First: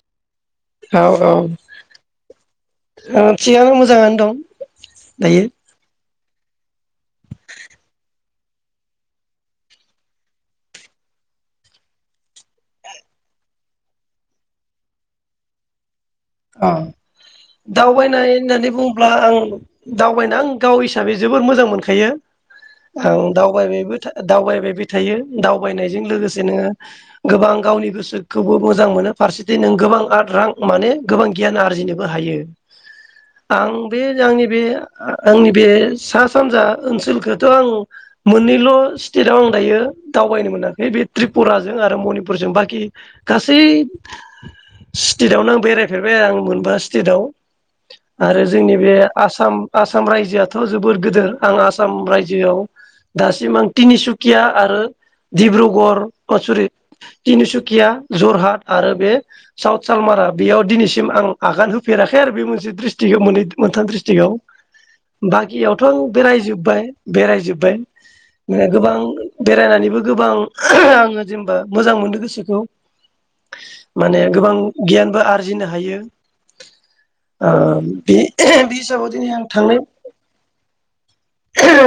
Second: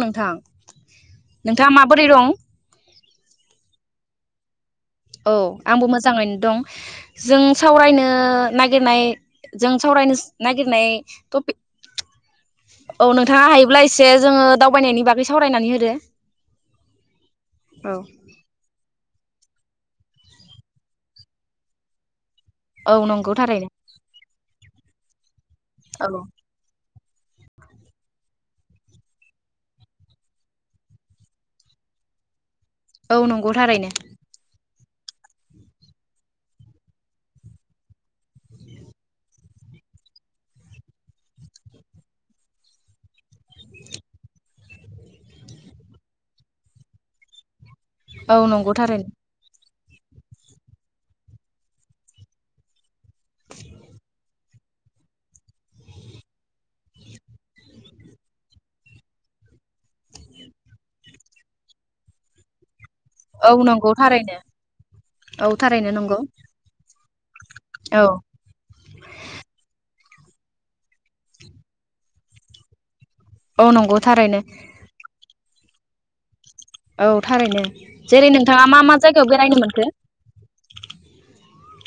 नोंथां औ -औ नोंथाङा माबोरै दं [unintelligible] मोजाङानो दं औ दायो आंबो मोजां जाङैनो दं जों सावरायनो नागिरनाय जों सावरायनो नागिरनाय टपिक औ नोंथाङा हायोब्ला एसे जोंङो दावबायनायनि बागै सावरायनानै होदो अ औ दावबायनाय होननानै बुं ब्ला आं दावबायनो आं गाव हिसाबै जोबोर मोजां मोनखायो औ आं नंगौ थारैनो दावबायबायबो थांदो दावबायबो थायो दावबायनायजों औ लोगोसे नो गोबां गावनि गोसो खौबो मोजां मोनो फारसेथिं नों गोबां आर रां माने गोबां गियान आरजिनोबो हायो औ नंगौ आं थारैनो बे जोंनि बे आंनि बे सा सानजा ओनसोलखौथ' आं मोननैल' स्टेटाव आं दायो दावबायनो मोनाखै बे त्रिपुराजों आरो मनिपुरजों बाखि गासै स्टेटावनो आं बेराय फेरबाय आं मोनबा स्टेटआव। औ आरो नंगौ जोंनि बे थारैनो आसाम। आसाम रायजोआथ' जोबोद गोदोर आं आसाम रायजोआव। दासिम आं तिनिसुकिया। आरो डब्रुगररि ओ सरि तिनसुकिया जरहाट आरो बे साउथ सालमारा बेयाव। दिनैसिम आं आगान होफेराखै आरो बे मोनसे द्रिस [unintelligible] मोनै औ मोनथाम नंगौ द्रिस्ट्रिक्टआव थारैनो औ बाखियावथ' थारैनो आं नंगौ बेरायजोब्बाय बेरायजोबबाय औ गोबां बेरायनानैबो गोबां आङो जेनेबा मोजां मोनदों गोसोखौ। औ नंगौ माने थारैनो गोबां गियानबो आ होननो हायो। औ ओ थारैनो बे जेरै बे नोंथाङा मा मा हिसाबाव दिनै जायगायाव आं बेरायनो थांनाय मोनखो?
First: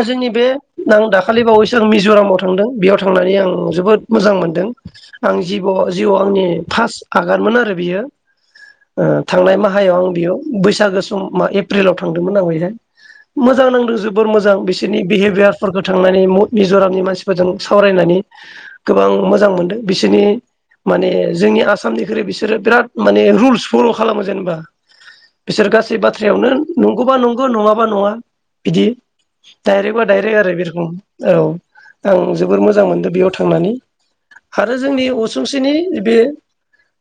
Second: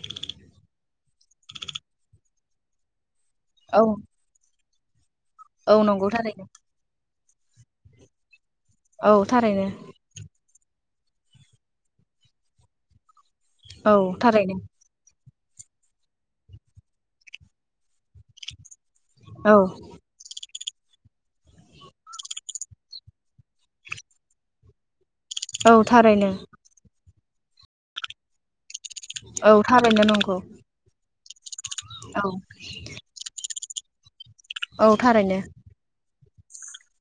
जोंनि बे आं दाखालि बावैसो आं मिज'रामाव थांदों बेयाव थांनानै आं औ जोबोद मोजां मोनदों। आं जिब' औ नंगौ जिउ थारैनो आंनि फार्स्ट। आगानमोन आरो बियो। औ थांनाय थारैनो माहायाव आं बेयाव बैसागो सम मा एप्रिलाव थांदोंमोन आं बेहाय। मोजां औ नांदों जोबोर थारैनो मोजां बिसोरनि बिहेभियारफोरखौ थांनानै मिज'रामनि मानसिफोरजों सावरायनानै। गोबां मोजां औ मोनदों बिसोरनि माने जोंनि आसामनिख्रुइ बिसोरो बिराद माने रुल्स फल' खालामो जेनेबा। बिसोर औ गासै थारैनो बाथ्रायावनो न गौबा नंगौ नङाबा नङा। बिदि औ डाइरेक्ट थारैनो बा डाइरेक्ट नंगौ आरो बि रखम। औ। औ आं जोबोर मोजां मोनदों बेयाव थांनानै। आरो औ जोंनि थारैनो असुंसेनि बे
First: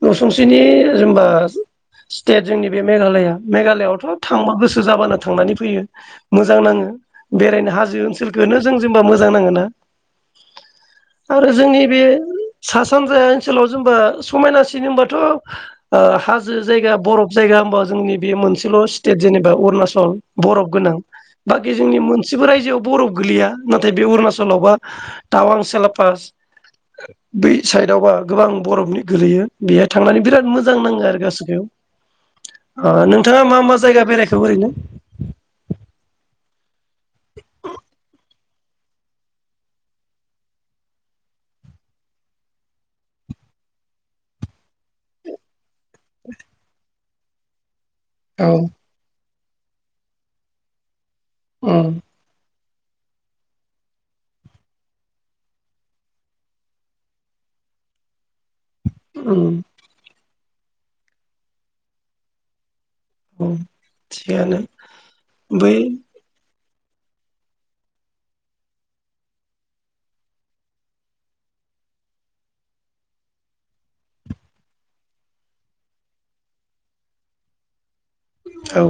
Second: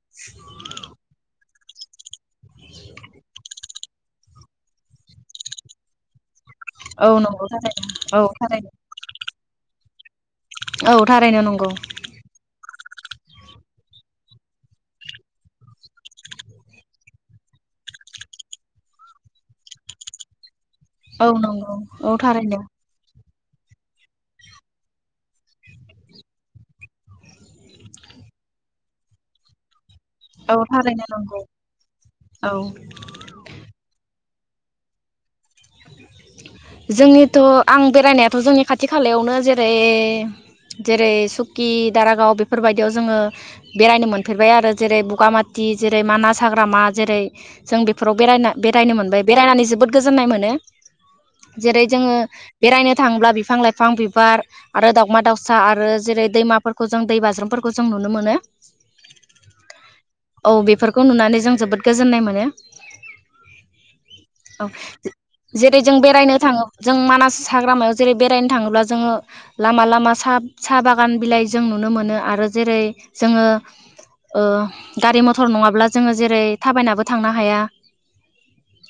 नसुंसेनि [inaudible] स्टेट जोंनि बे मेघालया मेघालयआव थ' थांबा गोसो जाबानो थांनानै फैयो। मोजां नाङो औ नंगौ बेरायनो थारैनो हाजो औ ओनसोलखोनो थारैनो जों जेनबा मोजां नाङो ना औ थारैनो आरो नंगौ जोंनि बे सास सानजाया ओनसोलाव जेनेबा समायनासिन होनबाथ ओ हाजो जायगा बरफ जायगा होमबा जोंनि बे मोनसेल स्टेट जेनेबा अरुणाचल बरफ गोनां औ बाखि नंगौ जोंनि औ मोनसेबो थारैनो रायजोआव ब'रफ गोलैया नाथाय बे अरुणाचलावबा टावां सेलापास बै साइडआवबा गोबां बरफनि गोलैयो बे थांनानै बिराद औ मोजां मोजां थारैनो नाङो आरो नंगौ गासै बेयाव औ अ नोंथाङा मा मा जायगा बेरायखो ओरैनो जोंनिथ'आं बेरायनायाथ' जोंनि खाथि खालायावनो जेरै जेरै सुकि दारागाव बेफोरबायदियाव जोंङो बेरायनो मोनफेरबाय आरो जेरै बुगामा दि जेरै मानास हाग्रामा जेरै जों बेफोराव औ बेरायना बेरायनो मोनबाय बेरायनानै जोबोद गोजोननाय मोनो जेरै उम जोंङो बेरायनो थाङोब्ला बिफां लाइफां बिबार आरो दावमा दाउसा आरो जेरै दैमाफोरखौ जों दै बाज्रुमफोरखौ जों नुनो मोनो ओं औ बेफोरखौ नुनानै जों जोबोद गोजोननाय मोनो अ थिगानो बै जेरै जों बेरायनो थां थांङो जों मानास हाग्रामायाव जेरै बेरायनो थांङोब्ला जोंङो लामा लामा साब सा बागान बिलाइ जों नुनो मोनो आरो जेरै जोंङो ओ गारि मथर नंङाब्ला जोंङो जेरै थाबायनाबो थांनो हाया औ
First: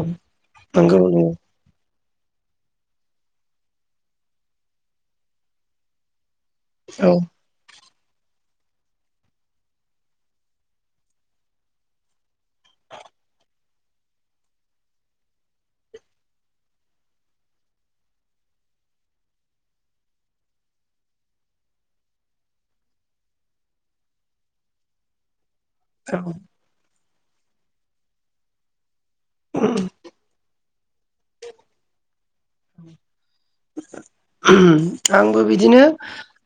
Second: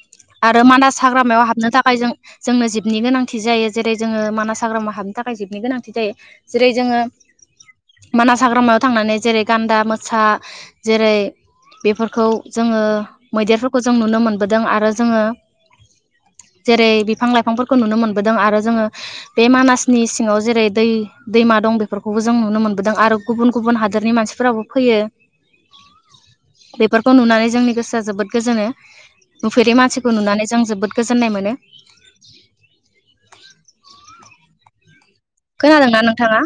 आरो मानास नंगौ नंगौ हाग्रामायाव हाबनो थाखाय जों जोंनो जिबनि गोनांथि जायो जेरै जोंङो मानास हाग्रामा हाबनो थाखाय जिबनि गोनांथि जायो जेरै जोंङो औ मानास हाग्रामायाव थांनानै जेरै गान्दा मोसा जेरै बेफोरखौ जोंङो मैदेरफोरखौ जों नुनो मोनबोदों आरो जोंङो जेरै बिफां लाइफांफोरखौ नुनो मोनबोदों आरो जोंङो बे मानासनि सिङाव जेरै दै दैमा दं बेफोरखौबो जों नुनो मोनबोदों आरो गुबुन गुबुन हादरनि मानसिफोराबो फैयो औ बेफोरखौ नुनानै जोंनि गोसोआ जोबोद गोजोनो नुफेरि मानसिखौ नुनानै जोबोद गोजोननाय मोनो [unintelligible] आंबो बिदिनो खोनादोंना नोंथाङा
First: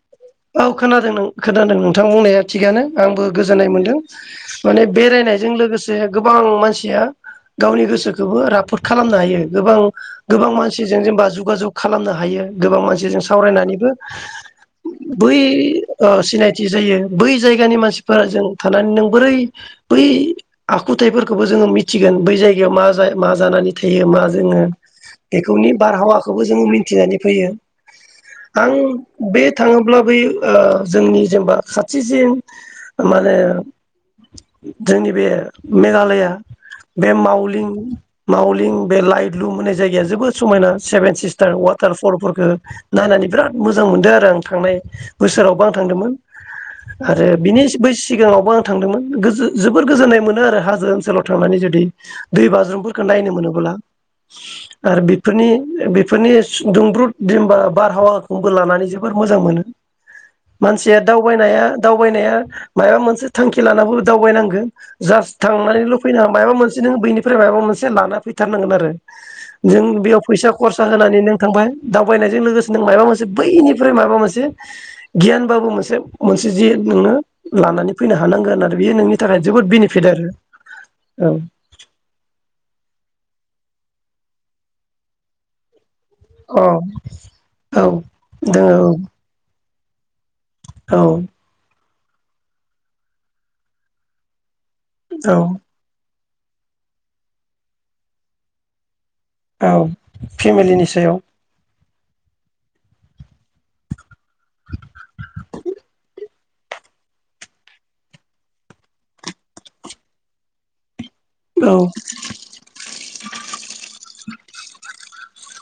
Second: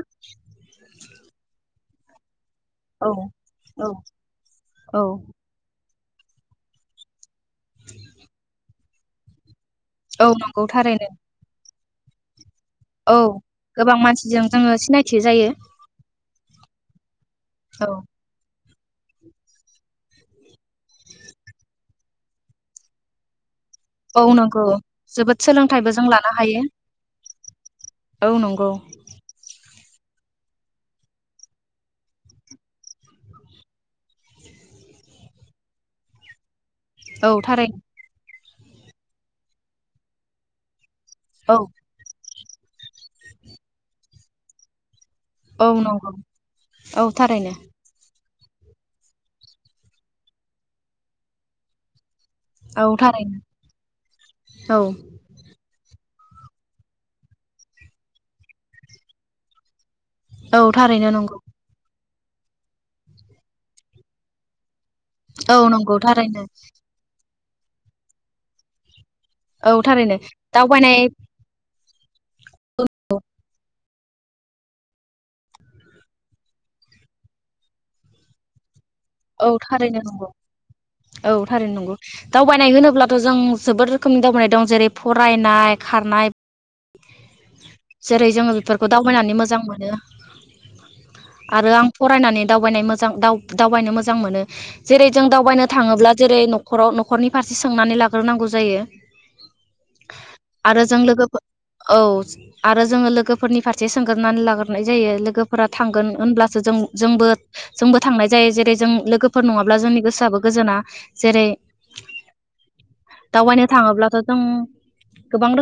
औ खोनादों खोनादों नोंथां बुंनाया थिगानो औ आंबो गोजोननाय औ मोनदों माने औ बेरायनायजों लोगोस जे गोबां मानसिया गावनि गोसोखौबो राफोद खालामनो हायो गोबां औ गोबां नंगौ मानसिजों थारैनो जेनेबा जगा जग खालामनो हायो गोबां औ मानसिजों सावरायनानैबो गोबां मानसिजों जोङो सिनायथि बै जायो ओ सिनायथि जायो बै जायगानि औ मानसिफोरा जों थानानै नों बोरै बै आखुथायइफोरखौबो जोङो मिथिगोन बै जायगायाव मा जाय मा जानानै थायो औ मा जोङो नंगौ जोबोद बेखौनि सोलोंथाइबो जों लानो बारहावाखौबो जों हायो मिथिनानै फैयो औ नंगौ आं बे थाङोब्ला बै ओ जोंनि जेनेबा खाथिसिन मा होने जोंनि बे मेघालया बे औ मावलिं थारैनो मावलिं बे लाइट लुम होननाय जायगाया जोबोद समायना सेभेन सिस्टार औ वाथ फलफोरखौ नायनानो बिराद मोजां मोनदों आरो आं थांनाय बोसोरावबो औ आं नंगौ थांदोंमोन औ आरो थारैनो बिनिस बैस सिगाङावबो आं थांदोंमोन गोजो जोबोर गोजोननाय मोनो आरो हाजो ओनसोलाव थांनानै जुदि दै औ बाज्रुमफोरखौ नायनो थारैनो मोनोब्ला औ आरो बेफोरनि बे फोरनि दुंब्रुद दिनबा बारहावाखौबो लानानै जोबोर मोजां मोनो औ मानसिया थारैनो नंगौ दावबायनाया दाव दावबायनाया मायबा मोनसे थांखि लानानैबो दावबायनांगो जास्ट औ नंगौ थांनायल' फैना थारैनो मायबा मोनसे नों बैनि फ्राय माबा मोनसे लाना फैथारनांगोन आरो औ जों थारैनो बेयाव फैसा खरसा दावबायनाय होनानै नों दावबायनायजों लोगोसे नों मायबा मोनसे बैनिफ्राय माबा मोनसे गियानबाबो मोनसे मोनसे जि नोंनो लानानै फैनो हानांगोन होननानै औ थारैनो नंगौ औ थारैनो नंगौ दावबायनाय होनोब्लाथ' जों जोबोद रोखोमनि दावबायनाय दं जेरै फरायनाय खारनाय औ अ औ जेरै जोङो बेफोरखौ दावबायनानै मोजां मोन [unintelligible] औ फरायनानै दावबायनाय मोजां दाव दावबायनो मोज जां मोनो जेरै जों औ दावबायनो थाङोब्ला जेरै न'खराव न'खरनि फारसे सोंनानै लाग्रोनांगौ जायो औ आरो फेमिलिनि जों सायाव लोगोफोर औ आरो जोंङो लोगोफोरनि फारसे सोंगोरनानै लाग्रोनाय जायो लोगोफोरा थांगोन होनब्लासो जों जोंबो जोंबो थांनाय जायो जेरै जों लोगोफोर नंङाब्ला जोंनि गोसोआबो गोजोना जेरै औ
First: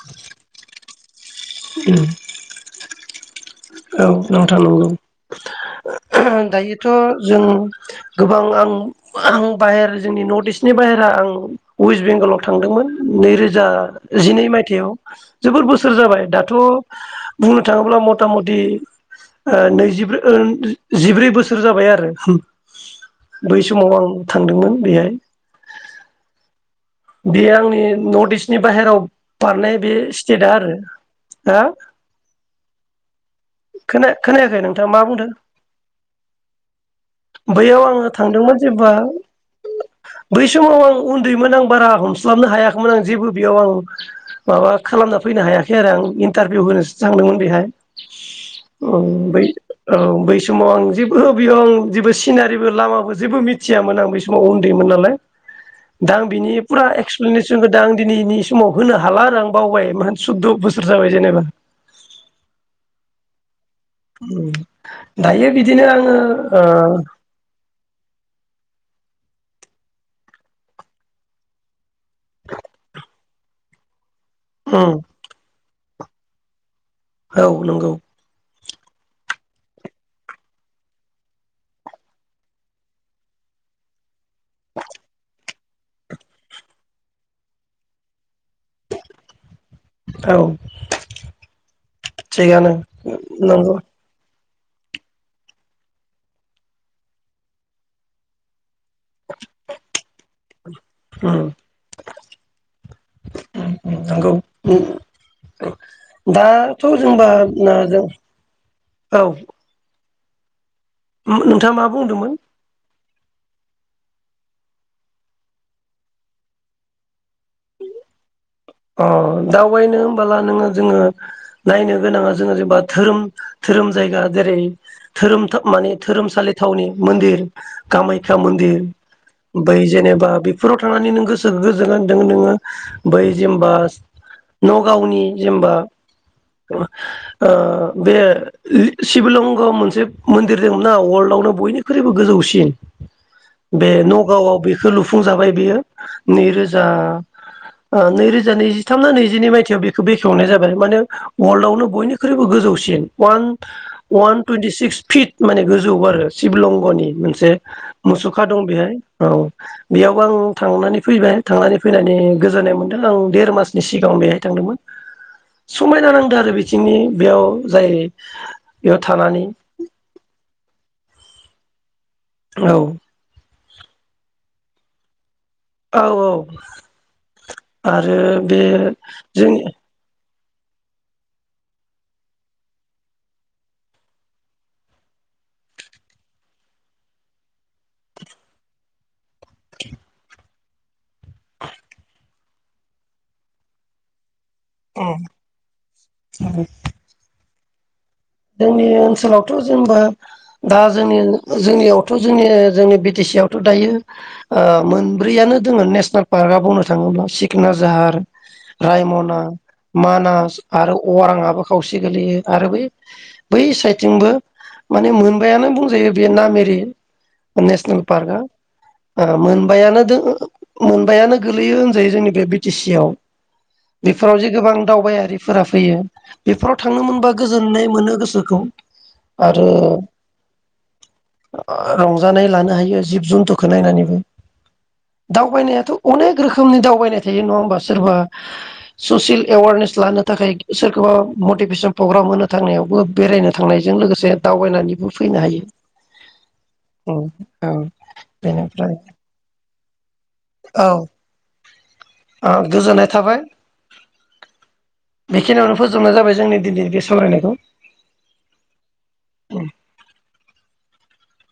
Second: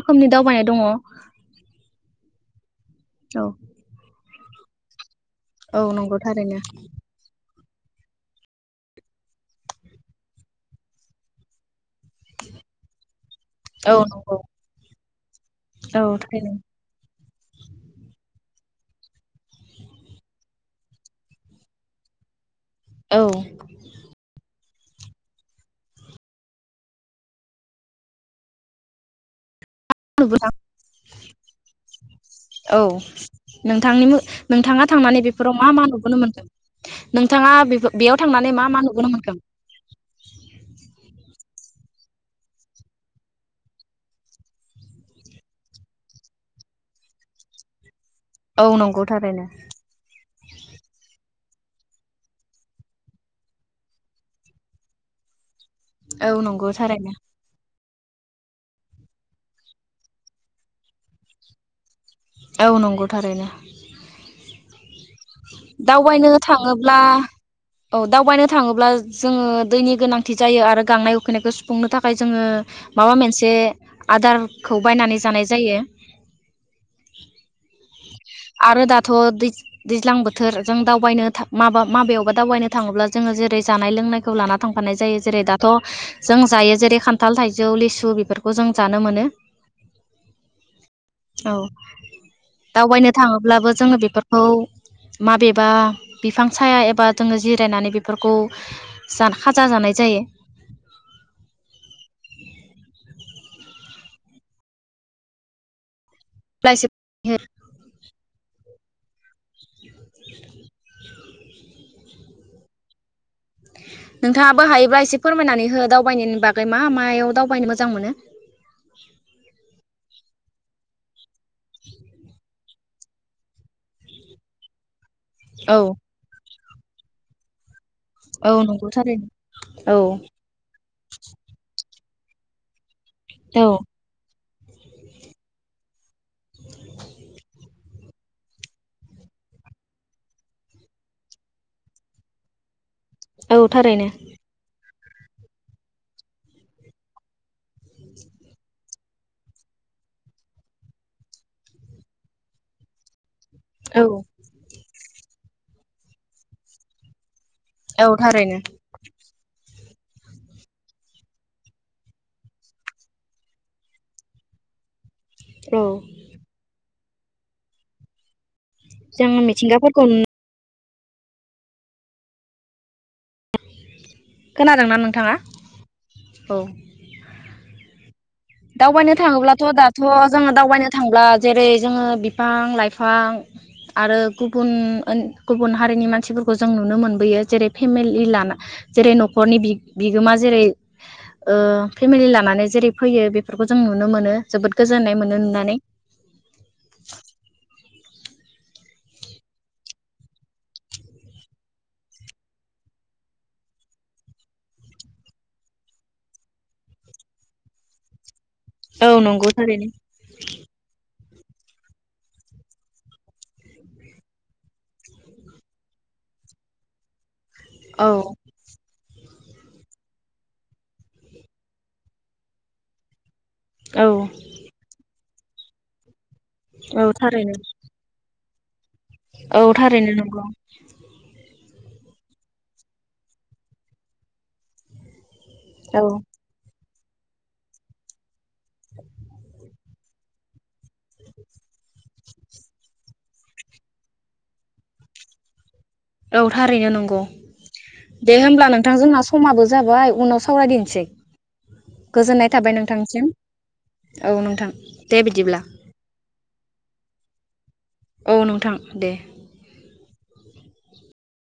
रोखोमनि दावबायनाय दंङ उम औ औ नोंथां नंगौ औ नंगौ थारैनो दायोथ' जों गोबां आं आं बाहेर जोंनि नर्थ इस्टनि बाहेरा आं वेस्ट बेंगलाव थांदोंमोन नैरोजा औ नंगौ जिनै मायथाइयाव जोबोर बोसोर औ जाबाय दाथ थारैनो बुंनो थांङोब्ला मथा मथ दि ओ नैजिब्रै ओ जिब्रै बोसोर जाबाय आरो औ बै समाव आं थांदोंमोन। बेहाय बेयो आंनि नर्थ इस्टनि बाहेराव बारनाय बे सिथेठ आ आरो हो औ नोंथांनि खोना खोनायाखै नोंथाङा मा थांनानै बुंदों बेफोराव मा मा नुबोनो मोनखो नोंथाङा बैयाव आंङो बेयाव थांनानै थांदोंमोन मा मा जेब्ला नुबोनो मोनखो बै समाव आं उन्दै मोन बारा हमस्लाबनो हायाखैमोन आं जेबो बेयाव आं माबा खालामना फैनो हायाखै आरो आं इन्टारभिउ होनोसो थांदोंमोन बेहाय औ नंगौ बै थारैनो औ बै बे समाव आं जेबो बेयावं जेबो सिनारिबो लामाबो जेबो मिथियामोन आं बे समाव उन्दैमोन नालाय दा आं औ बिनि नंगौ हा थारैनो एक्सप्लेनेसन होदा आं दिनैनि समाव होनो हाला आरो आं बावबाय म बुद्दि बोसोर जाबाय जेनेबा औ नंगौ थारैनो औ दावबायनो थांङोब्ला औ दावबायनो थानङोब्ला जोंङो दैनि गोनांथि जायो आरो गांनाय उखैनायखौ सुफुंनो थाखाय जोंङो माबा मोनसे आदारखौ ओ ओम बायनानै जानाय जायो औ नंगौ आरो दाथ दैज्लां बोथोर जों दावबायनो माबा माबायावबा दावबायनो थाङोब्ला जोंङो जेरै जानाय लोंनाय खौ लाना थांफानाय जायो जेरै दा थ जों जायो जेरै खान्थाल थाइजौ लिसु बेफोरखौ खौ जों जानो मोनो औ औ थिगानो दावबायनो थांङोब्लाबो नंगौ जोंङो बे औ माबेबा बिफां साया एबा जोंङो जिरायनानै बेफोरखौ जान खाजा जानाय जायो ओम ओं ओं नंगौ औ ओ दाथ जायो जोंबा नाजों औ [inaudible] ओम नोंथाङा मा बुंदोंमोन नोंथाङाबो हायोब्ला एसे फोरमायनानै हो दावबायनायनि बागै मा मायाव दावबायनो मोजां मोनो अ दावबायनो ब्ला नोंङो जोंङो नायनो गोनाङा जोंङो जेनेबा धोरोम-धोरोम जायगा जेरै धोरोम थ औ माने धोरोमसालि थावनि मन्दिर कामाख्या औ मन्दिर नंगौ थारैनो बै औ जेनेबा बेफोराव थांनानै नों गोसोखो गो [unintelligible] बै जेनबास नगावनि जेनबा ओ बे शिबलंग मोनसे मन्दिर दं ना वर्ल्डआवनो बयनिख्रुइबो गोजौसिन औ बे थारैनो नगावआव बे खौ लुफुंजाबाय बियो नैरोजा नैरोजा नैजिथाम ना नैजिनै मायथाइयाव बेखौ बेखेवनाय जाबाय मानो वर्ल्डआवनो बयनिख्रुइबो गोजौसिन वान औ वान टुइन्टि सिक्स फिट माने गोजौ आरो शिबलंगनि मोनसे औ मुसुखा थारैनो दं बेहाय औ बेयाव आं थांनानै फैबाय थांनानै फैनानै गोजोननाय मोन दों औ देर मासनि सिगांआव बेहाय थांदोंमोन औ समायना नांदो आरो बिथिंनि बेयाव जाय बेयाव थानानै जोंङो मिथिंगाफोरफोरखौ औ खोनादोंना नोंथाङा औ औ आरो बे दावबायनो जोंनि थांङोब्लाथ दाथ जोंङो दावबायनो थांब्ला जेरै जोंङो बिफां लाइफां आरो गुबुन ओन गुबुन हारिनि मानसिफोरखौ जों नुनो मोनबोयो जेरै फेमिलि लाना जेरै नखरनि बि-बिगोमा जेरै ओ फेमेलि लाब माने जेरै फैयो बेख, फोरखौ जों नुनो मोनो।। जोबोद गोजोननाय मोनो नुनानै जोंनि ओनसोलावथ' जोंबो दा जोंनि जोंनियावथ' जोंनि जोंनि बि टि सि आवथ' दायो ओ मोनब्रैयानो दोङो नेसनेल पार्कआ बुंनो थांङोब्ला सिखना जाहार औ रायमना नंगौ थारैनो मानास आरो अ अङांआबो खावसे गोलैयो आरो बै बै साइडथिंबो माने मोनबायानो बुंजायो बे नाम एरि नेसनेल औ पार्का ओ मोनबायानो दो मोनबायानो गोलैयो होनजायो जोंनि बे बि टि सि आव। औ बेफोराव जे गोबां दावबायारि फोरा फैयो। बेफोराव थांनो औ मोनबा थारैनो गोज गोजोननाय मोनो गोसो खौ औ थारैनो नंगौ। ओ रंजानाय लानो हायो जिब जुन्थुखौ नायनानैबो। दावबायनायाथ औ अनेक रोखोमनि दावबाय फैबाय थायो नंङा होमबा सोरबा ससियेल एवारनेस लानो थाखाय सोरखौबा मटिभेसन प्रग्राम मोनो। थांनायावबो बेरायनो थांनायजों लोगोसे दावबायनानैबो फैनो हायो। औ थारैनो नंगौ उम औ दे होमब्ला बेनिफ्राय नोंथां जोंहा समाबो जाबाय उनाव औ सावरायदिनिसै गोजोननाय ओ थाबाय गोजोननाय नोंथांसिम थाबाय औ नोंथां दे बिदिब्ला बेखिनियावनो फोजोबनाय जाबाय जोंनि दिनै बे सावरायनाय खौ औ नोंथां दे